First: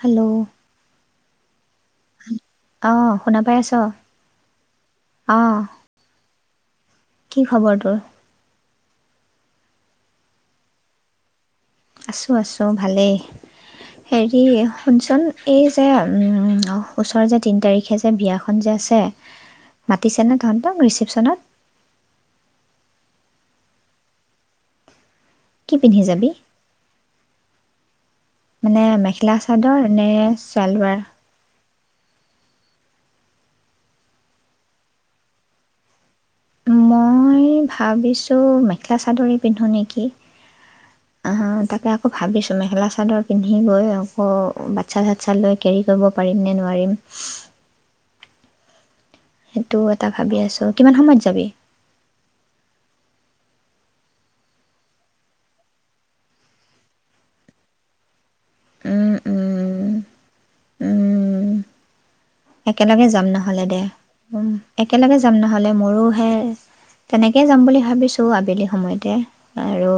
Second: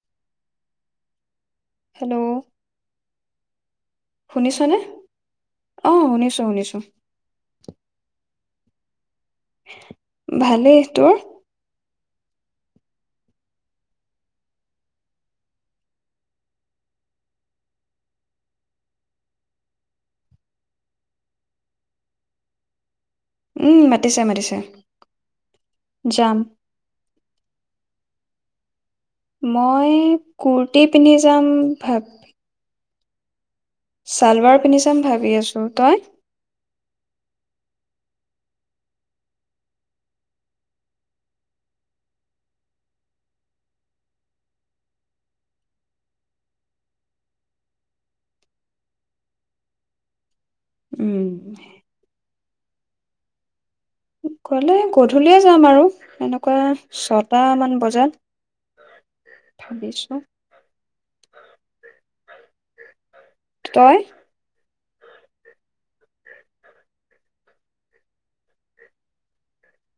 Hello hello আহ শুনা পাই আছ আহ। শুনিছোঁ। কি খবৰ তোৰ? ভালেই তোৰ। আছো আছো ভালেই, হেৰি শুনচোন এই যে ওচৰ তিন তাৰিখে যে বিয়াখন আছে, মাতিছেনেে তহতক ৰিচেপচনত উম, মতিছে মতিছে। কি পিন্ধি যাবি [inaudible] মানে মেখেলা চাদৰ মই নে কুৰ্্তি চেলৱাৰ পিন্ধি যাম [unintelligible] ভাৱ, ছালৱাৰ পিন্ধি চাম ভাবি আছো, তই? মই ভাবিছো, মেখেলা চাদৰে পিন্ধো নেকি অ তাকে আকৌ ভাবিছো মেখেলা চাদৰ পিন্ধি গৈ আকৌ বাচ্ছা চচ্ছা লৈ কেৰি কৰিব পাৰিম নে নোৱাৰিম। সেইটোও এটা ভাবি আছো। ত' কিমান সময়ত উম যাবি। গ'লে গধূলিয়ে যাম আৰু এনেকুৱা ছটা মান বজাত, ভাবিছো। উম একেলগে যাম নহ'লে দে তই? উম। একেলগে যাম নহ'লে মইয়ো সে তেনেকেই যাম বুলি ভাবিছো আবেলি সময়তে আৰু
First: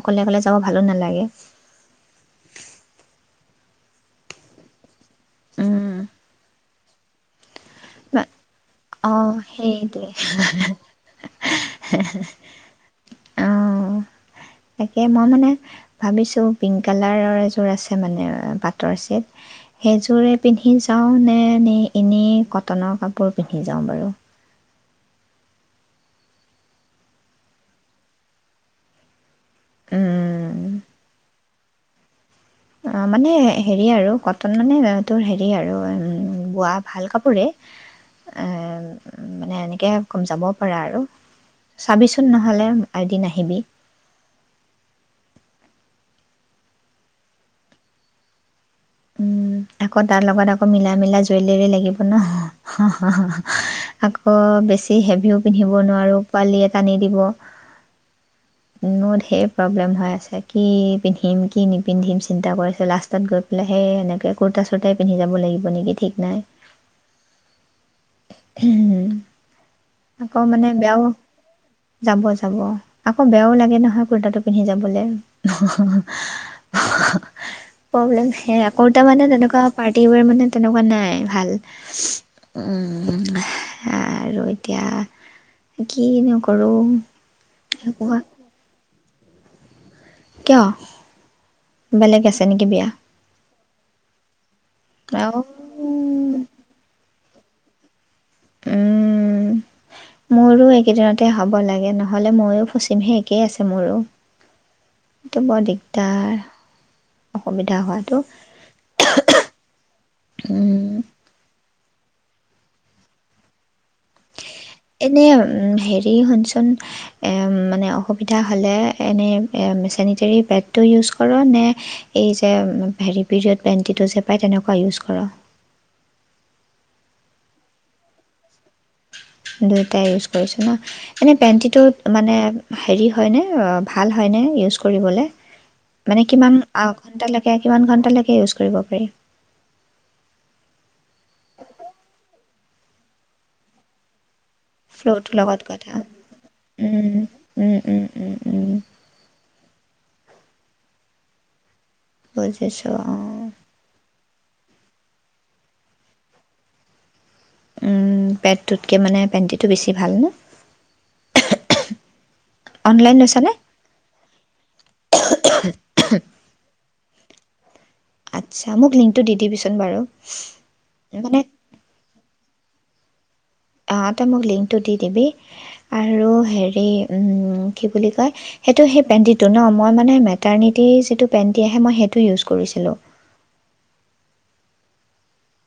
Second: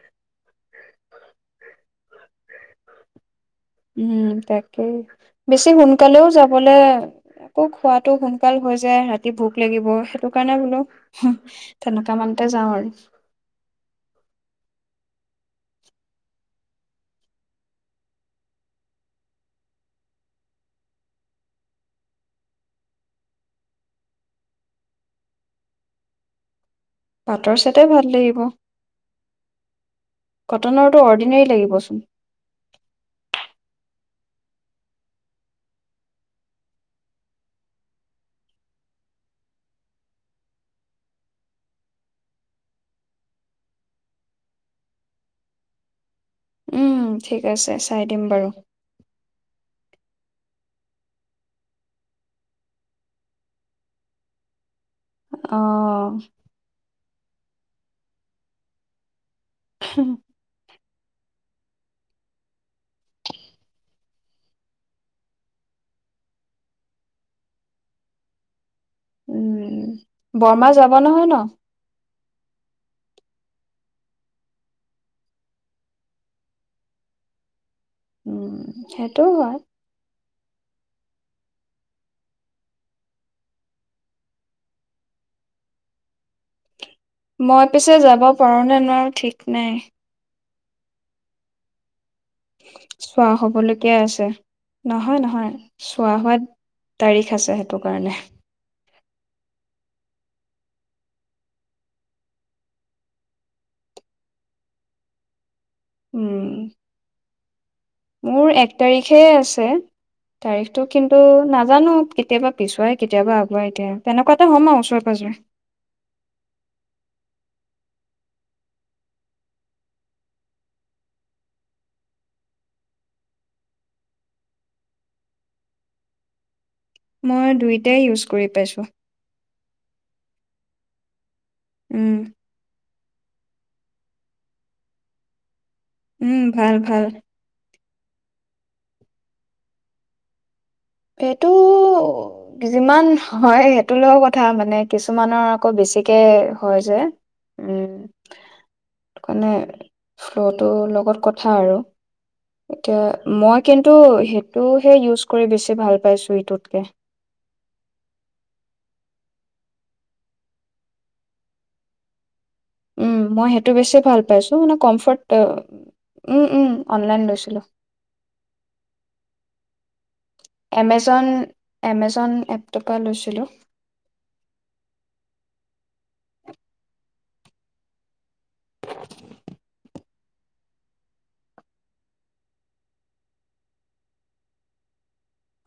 অকলে অকলে যাব ভালো নালাগে। উম তাকেই। বেছি সোনকালেও যাবলৈ হয় আকৌ খোৱাতটো সোনকাল হৈ যায় অঁ ৰাতি ভোক লাগিব সেইটোৱে সেইটো কাৰণে বোলো তেনেকুৱা মানতে যাওঁ আৰু। অঁ তাকে মই মানে ভাবিছো পিংক কালাৰৰ এযোৰ আছে মানে পাটৰ চিট সেইযোৰে পিন্ধি যাও নে ন এনে কট কটনৰ কাপোৰ পিন্ধি যাওঁ বাৰু। পাটৰ চেটে ভাল লাগিব। উম, কটনৰতটো অৰ্ডিনেৰিী লাগিব [unintelligible] চ অ মানে হেৰি আৰু কটন মানে তোৰ হেৰি আৰু বোৱা ভাল কাপোৰে এ মানে এনেকে যাব পাৰা আৰু চাবিচোন নহ'লে এদিন আহিবি [unintelligible] উম ঠিক আছে চাই দিম বাৰু, উম আকৌ তাৰ লগত আকৌ মিলা মিলা জুৱেলৰী লাগিব ন আকৌ বেছি [unintelligible] বেছি হেভিও পিন্ধিব অ', নোৱাৰোঁ পোৱালি এ টানি দিব। মোৰ ধেৰ প্ৰব্লেম হৈ আছে কি পিন্ধিম, কি নিপিন্ধিম, চিন্তা কৰিছে লাষ্টত গৈ াহে এনেকে কুৰ্তা চুৰ্তাই পিন্ধি যাব লাগিব নেকি ঠিক নাই [unintelligible] উম, [unintelligible] মানে বৰমা যাব বেয়াও নহয় ন'। যাব যাব আকৌ বেয়াও লাগে নহয় কুৰ্তাটো পিন্ধি যাবলৈ প্ৰব্লেম উম, সেই কুৰ্তা সেইটো মানে হয়। তেনেকুৱা পাৰ্টি ওৱেৰ মানে তেনেকুৱা নাই ভাল। উম, উম আৰু এতিয়া কি নো কৰোঁ। মই পিছে যাব পাৰো নে নোৱাৰো [inaudible] ঠিক নাই। কিয়? বেলেগ আছে নেকি বিয়া ঠিকে আছে নহয় আৰু নহয় চোৱা হাত তাৰিখ বিষ আছে সেইটো কাৰণে উম মোৰো এইকেইদিনতে হ'ব লাগে নহ'লে মইয়ো ফচিমহে একেই আছে মোৰো এইটো বৰ দিগ উম অসমীয়া মোৰ এক তাৰিখে আছে তাৰিখটো উম, কিন্তু নাজানো কেতিয়াবা পিছুৱাই কেতিয়াবা আগুৱাই এতিয়া এনে উম হেৰি শুনচোন এ অ অসুবিধা হ'লে এনে মিছেনিজেৰী পেডটো ইউজ কৰ নে এই যে ভেলিস্পৰ পেন্টিটো যে পাই তেনেকুৱা ইউজ কৰ মই দুইটাই ইউজ কৰি পাইছোঁ দুয়োটাই ইউজ কৰিছ ন এনে পেণ্টিটো উম, মানে হেৰি হয়নে ভাল হয়নে ইউজ কৰিবলৈ মানে উম, কিমান ভাল আ ভাল। ঘন্টা লাগে কিমান ঘ টা লৈকে ইউজ কৰিব পাৰি এইটো যিমান হয় সেইটো লগ কথা তাৰ মানে ফ্ল'টোৰ কিছুমানৰ লগত আকৌ কথা বেছিকে হয় যে উম মানে ফ্ল'টো লগত কথা আৰু। বুজিছোঁ এতিয়া অঁ মই কিন্তু সেই টো সে ইউজ কৰিছ ভাল পায় চুইটুতকে উ পেটটোতকে মানে পেণ্টিটো বেছি ভালনে উ মই সেইটো বেছি ভাল পাইছো মানে উ কমফট উম উম অনলাইন লৈছো দ [unintelligible] আচ্ছা মোক লিংকটো দি দিবিচোন বাৰু এমেজন মানে এমেজন এপ টকা লৈছিলো আহ তই মোক লিংকটো দি দিবি আৰু হেৰি কি বুলি কয় সেইটো সেই পেন্টিটো ন মই মানে মটাৰটি যিটো পেন্টি আহে মই সেইটো ইউজ কৰিছিলো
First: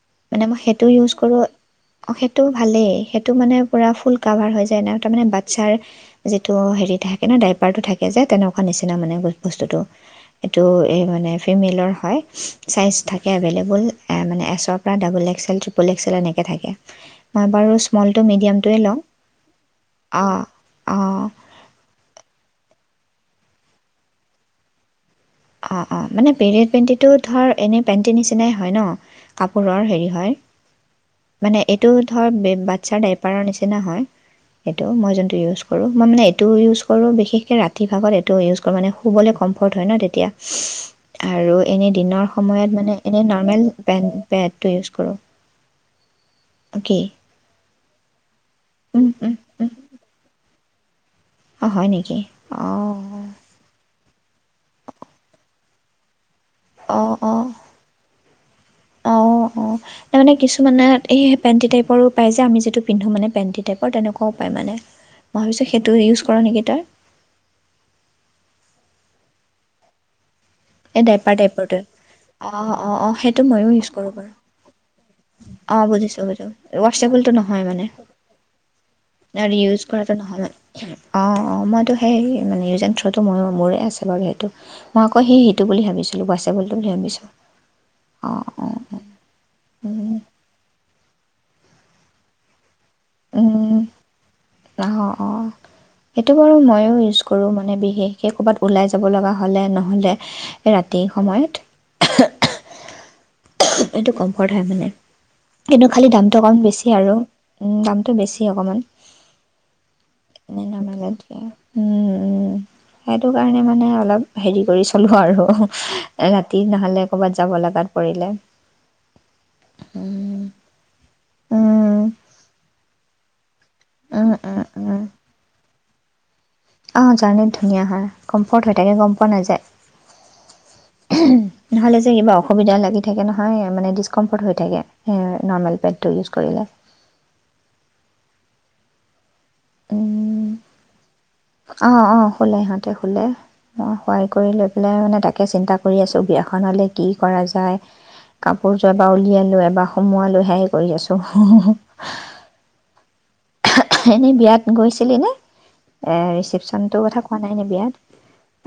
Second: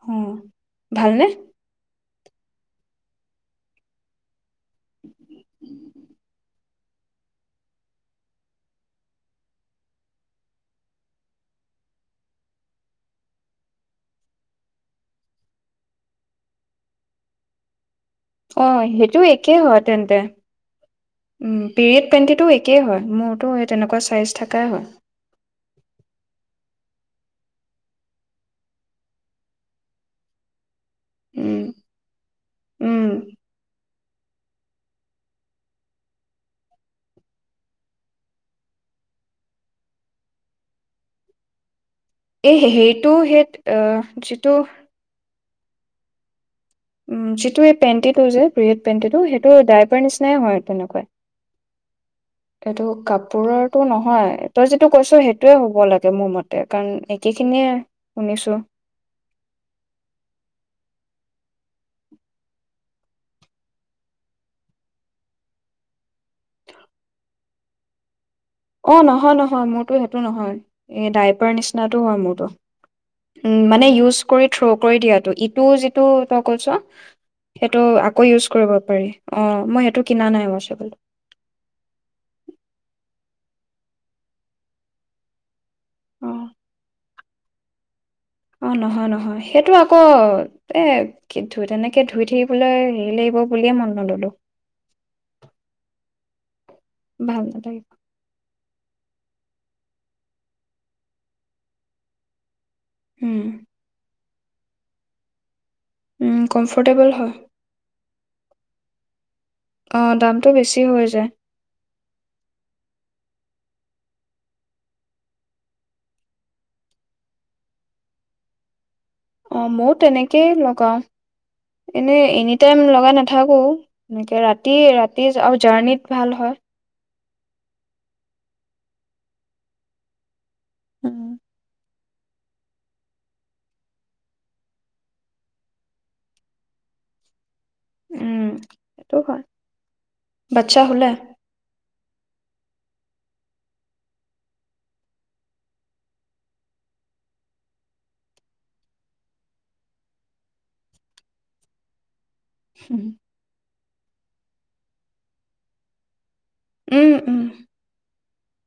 অ মানে মই সেইটো ইউজ ভালনে কৰোঁ অঁ সেইটো ভালেই সেইটো মানে পূৰা ফুল কাভাৰ হৈ যায় এনে তাৰমানানে বাচ্ছাৰ যিটো হেৰি থাকে ন ডাইপাৰটো থাকে যে তেনেকুৱা নিচিনা মানে বস্তুটো এইটো এই মানে ফিমেলৰ হয় চাইজ থাকে এভেইলেবল মানে এচপ পোৰা ডাবল্ এস্কচেল তিপোল এস্কচেল এনেকে থাকে মই বাৰু স্মলটো অ মিডিয়ামটোৱে লওঁ সেইটো একেই হয় তেন্তে অঁ অঁ উ পিৰিয়ড পেন্টিটো একেই হয় মোৰতো সে তেনেকুৱা চাইজ থাকাই হয় অ অ মানে পেৰিয়ড পেণ্টিটো ধৰ এনে পেণ্টি নিচিনাই হয় ন কাপোৰৰ হেৰি হয় উম মানে এইটো হয় বাচ্ছা উম ড্ৰাইপাৰৰ নিচিনা হয় এইটো মই যোনটো ইউজ কৰো, মই মানে এইটো ইউজ কৰো বিশেষকে ৰাতি ভাগত এইটো ইউজ কৰো মানে শুবলৈ কম্ফৰ্ট হয় ন এতিয়া আৰু এনে দিনৰ এই সময়ত মানে হেৰিটো এনে সেই নৰ্মেল পে আহ যিটো পেদটো ইউজ কৰোঁ কি উম যিটো এই পেণ্টিটো যে পিৰেড পেণ্টিটো সেইটো ড্ৰাইপাৰ নিচিনাই হয় তেনেকুৱাই অঁ হয় নেকি এইটো অঁ কাপোৰৰটো নহয় হয় তই যিটো কৈছো সেইটোয়ে হ'ব লাগে মোৰ মত কাৰণ অঁ একে অঁ খিনিয়ে শুনিছো অ', অ', তাৰমানে কিছুমানত এই পেণ্টি টাইৰো পায় যে আমি যিটো পিন্ধোঁ মানে পেণ্টি টাইপৰ তেনেকুৱাও পায় মানে মই ভাবিছোঁ সেইটো ইউজ কৰ নেকি তই অ নহয় নহয় মোৰতো সেইটো নহয় এই এ ডাইপাৰ টাইপৰটোৱে। নিচিনাতটো হয় মোৰতো, অ', অ', অ', সেইটো উম ময়ো মানে কৰোঁ ইউজ বাৰু কৰি থ্ৰ' কৰি দিয়াত অ বুজিছো বুজু, ওৱাছেবুলটো নহয় সেইটো মানে, আকৌ ইউজ কৰিব পাৰি অ এয়া ইউজ মই সেইটো কৰাটো কিনা নহয় নাই বাৰু চাবলে মানে অ অ মইটো সেই মানে ইউজেন মই মোৰে আছে আৰু সেইটো মই আকৌ সেই টো বুলি ভাবিছিলোঁ, অ ৱাছেবলটো ভাবিছোঁ অ নহয় নহয় সেইটো আ। ক উম, এ কে তেনেকে ধুই থাকিবলৈ হেৰি লাগিব উম, বুলিয়ে মন নললো। অ', অ'। সেইটো বাৰু মই ইউজ ভাল কৰো মানে নালাগে বিশেষকে ক'বাত ওলাই জাব লগা হলে নহলে ৰাতি সময়ত উম এইটো কম্ফৰ্ট হয় মানে কিন্তু খালি উম দামটো অকণ বেছি কমফৰ্টেবল আৰু হয় উ দাম টো বেছি অকণমান অ দামটো এনে বেছি হৈ যায় নৰ্মেলতকৈ সেইটো কাৰণে মানে অলপ হেৰি কৰি চলো আৰু ৰাতি নহ'লে ক'ৰবাত যাব লগাত পৰিলে অ মই তেনেকেই লগাও এনে এনি টাইম লগাই ন- থাকো এনেকে ৰাতি ৰাতি আৰু জাৰ্ণিত ভাল হয়। অঁ জাৰ্ণিত ধুনীয়া হয় কমফৰ্ট হৈ থাকে গম পোৱা নাযায় উম নহ'লে এ কিবা অসুবিধা লাগি থাকে নহয় মানে ডিছকম্ফৰ্ত হৈ থাকে নৰমেল পেণ্টটো ইউচ কৰিলে। উম, সেইটো হয়। বাচ্চা শুলা। অ', অ', শুলে, সিহঁতে শুলে মই সহায় কৰি লৈ পেলাই মানে তাকে চিন্তা কৰি আছোঁ বিয়াখন হ'লে কি কৰা যায় কাপোৰযোৰ এবাৰ উলিয়ালোঁ এবাৰ সোমোৱালো সেইয়াই কৰি আছোঁ। উম। এনেই বিয়াত গৈছিলি নে এ [unintelligible] উম টোৰকথা উম কোৱা নাই নে বিয়াত?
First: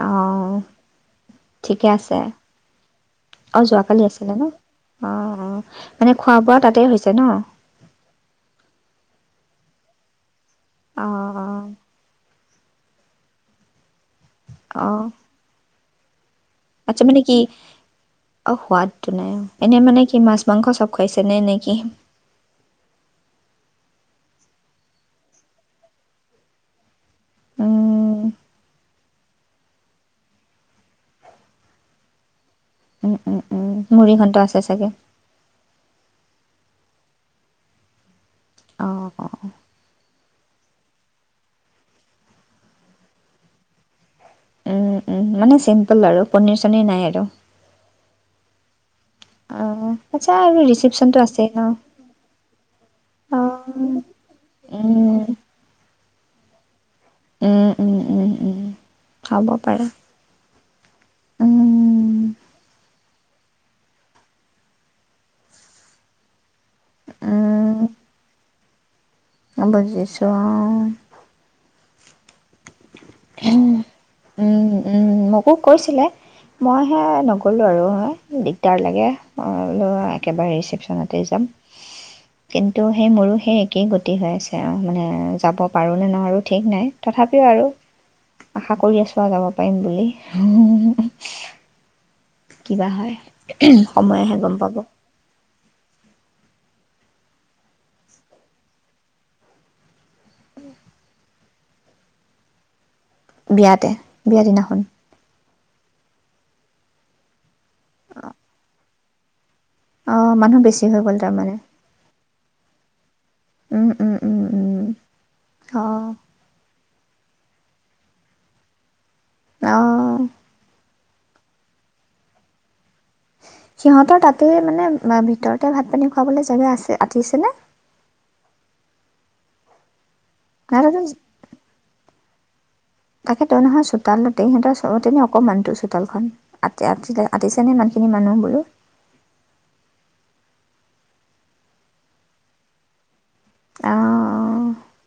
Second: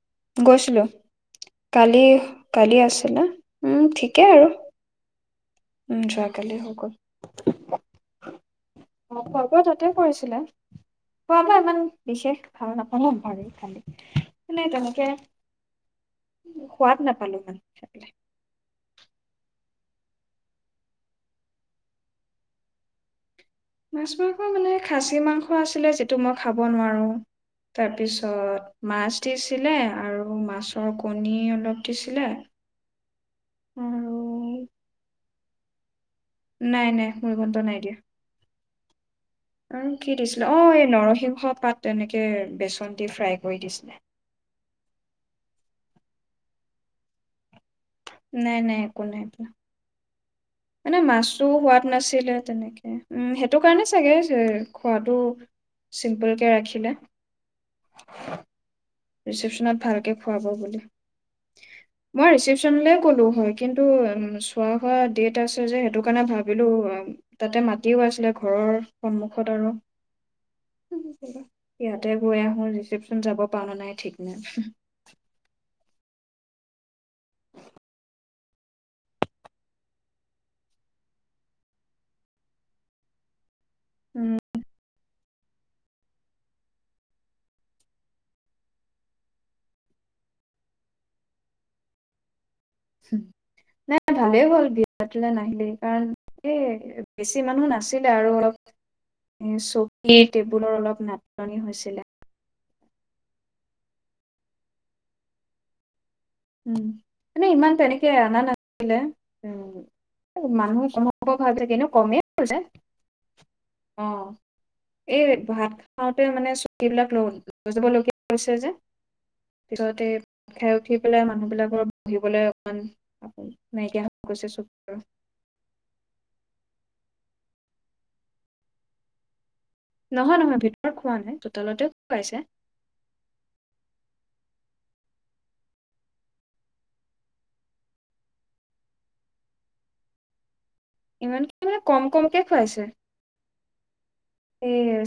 অঁ গৈছিলো ঠিকে কালি, আছে কালি আছিলা উম, ঠিকে আৰু। অ', উম মানে যোৱাকালি খোৱা-বোৱা হৈ তাতে গ'ল হৈছে ন'? ততে কৰিছিলে। অঁ খোৱা-বোৱা অঁ ইমান বিশেষ [unintelligible] কুনাই অঁ তেনেকে সোৱাদ আচ্ছা মানে নাপালো কি খাই পেলাই অ', সোৱাদটো নাই। এনেই মানে কি মাছ'মাংস চব খাইছে নে নেকি। মাছ-মাংস মানে খাছী মাংস আছিলে যিটো মই খাব নোৱাৰোঁ। উম, তাৰপিছত মাছ দিছিলে আৰু মাছৰ কণী অলপ দিছিলে। উম, উম, উম মুড়ি আৰু ঘণ্টা আছে চাগে। নাই, নাই মুৰি ঘণ্টা নাই দিয়া। অহ। আৰু কি দিছিলে অ', এই নৰসিংহ পাত এনেকে বেচন দি ফ্ৰাই কৰি দিছিলে। উম, উম, মানে চিম্পুল আৰু পনিৰ চনিৰ নাই আৰু। নাই, নাই। কো নাই পোৱা। অ', আচ্ছা আৰু মানে ৰিচিপচনটো মাছো আছেই ন? সোৱাদ নাছিলে তেনেকে উম, সেইটো কাৰণে অ', চাগে যে সোৱাদো উম, চিম্পুল কে ৰাখিলে। উম, উম, উম, উম। খাব ৰিছিপচনত পাৰে, ভালকে খুৱাব বোলে উম, মই ৰিচিপচন কলো হয় কিন্তু উম চোৱা হোৱা ডেট আছে যে সেইটো কাৰণে ভাবিলো- তাতে মাতিও আছিলে। ঘৰৰ সন্মুখত আ আৰু বোজিছো আও। ইয়াতে গৈ মোৰ ৰিচেপশচন যাব পাও নে নাই নাই উম উম মোকো কৈছিলে মইহে নগ'লো আৰু দিগদাৰ লাগে একেবাৰে ৰিচেপচনতে যাম কিন্তু সেই মোৰো হেই কি গতি হৈ উম আছে আৰু মানে যাব পাৰোঁনে নোৱাৰো ঠিক নাই তথাপ স আৰু আশা কৰি আছো আও যাব পাৰিম বুলি [inaudible] কিবা হয় নাই সময়হে ভালেই গম হ'ল পাব বিয়াটোলে নাহিলেই কাৰণ এই বেছি মানুহ নাছিলে আৰু অলপ এ চকী টেবুলৰ অলপ নাটনি হৈছিলে বিয়াতে বিয়া দিনাখন উম এনেই ইমান তেনেকে অনা নাছিলে উ অঁ মানুহ বেছি হৈ গ'ল কমাব তাৰমানে ভাবছে অঁ কিন্তু কমেই ভল যে অ এই ভাত খাওঁতে মানে সেইবিলাক ল লৈ যাব লগীয়া হৈছে যে সতে অঁ উ খাই উঠি পেলাই মানুহবিলাকৰ বহিবলৈ অকমান আপোন নাইকিয়া হৈ সিহতৰ গৈছে তাতে চকী আৰু মানে ভিতৰতে ভাত পানী খুৱাবলৈ জেগা আছে আতিছেনে নহয় নহয় ভিতৰত সিহঁততো খোৱা নাই চোতালতে কাইছে তাকে তই নহয় চোতাল ততেই সিহঁতৰ তেনে অকণমানটোৰ চোতালখন আ আতিছে নে ইমানখিনি মানুহ বোৰো ইমান কি মানে কম কমকে খুৱাইছে অ অ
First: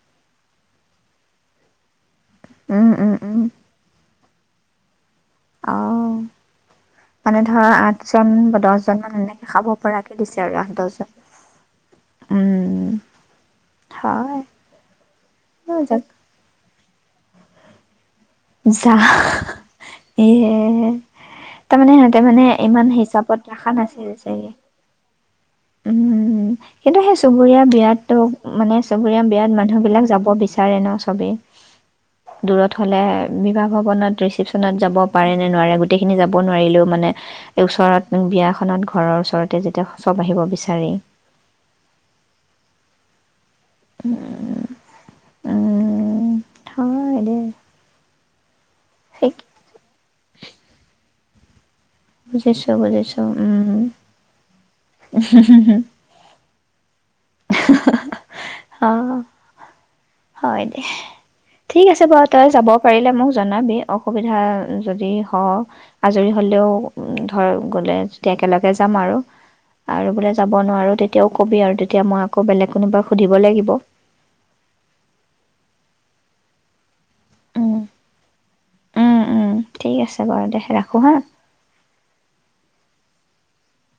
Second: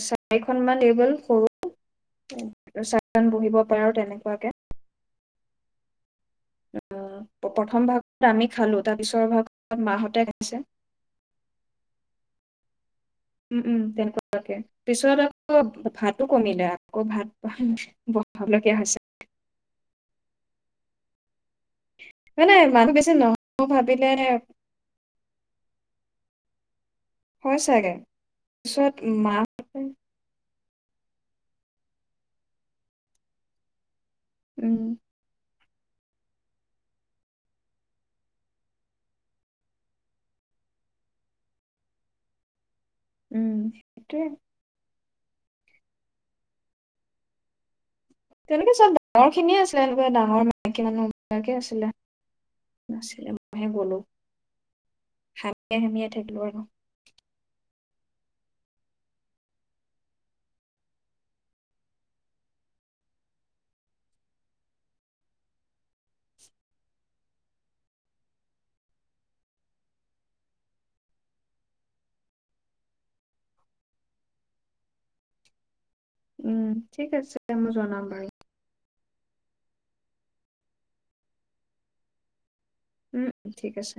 চাৰিখন মান এইবল সৰু অঁ চান বহিব পাৰে আৰু তেনেকে পাকে অঁ মানে ধৰ প্ৰথম ভাগত আঠজন আমি বা খালো তাৰ দহজনমান পিছৰ এনেকৈ খাব ভাগত পৰাকৈ মাহতে দিছে আৰু খাইছে আঠ দহজন উম। উ উম হয় তেনেকুৱাকে পিছত হৈ আকৌ যাক ভাতো কমিলে ভাত প ব জা সয়ে [inaudible] তাৰমানে সিহঁতে মানে মানুহ ইমান বেছি হিচাপত নহ'ব ৰখা ভাবিলে নাছিল চাগে উম কিন্তু সেই হয় চুবুৰীয়া চাগে বিয়াতো মানে পিছত চুবুৰীয়া মা বিয়াত মানুহ বিলাক যাব বিচ বিচাৰে ন চবেই দূৰত হলে বিবাহ ভৱনত ৰেচিপশ্যনত উম যাব পাৰে নে নোৱাৰে গোটেইখিনি যাব নোৱাৰিলেও মানে এই ওচৰত বিয়াখনত ঘৰৰ ওচৰতে যেতিয়া চব আহিব বিচাৰে উম সেইটোৱে উম। উম, থয়, দে। তেওঁলোকে চব ডাঙৰ ঠিক খিনিয়ে আছিলে, এনেকুৱা ডাঙৰ মাইকি মানুহ। [unintelligible] কে আছিলে। বুজিছোঁ, বুজিছোঁ। নাছিলে মইহে উম। গ'লো হামিয়াই হামিয়াই থাকিলো আৰু অ', হয় দে। ঠিক আছে বাৰু তই যাব পাৰিলে মোক জনাবি, অসুবিধা যদি হ, আজৰি হ'লেও ধৰ, গ'লে যদি একেলগে যাম আৰু। আৰু বোলে যাব নোৱাৰো তেতিয়াও ক'বি আৰু তেতি এতিয়া মই আকৌ বেলেগ কোনোবাক সুধিব লাগিব। উম। ঠিক আছে দে, মই উম জনাম বাৰু। উম উম ঠিক আছে বাৰু দে, ৰাখো হা! উম, ঠিক আছে।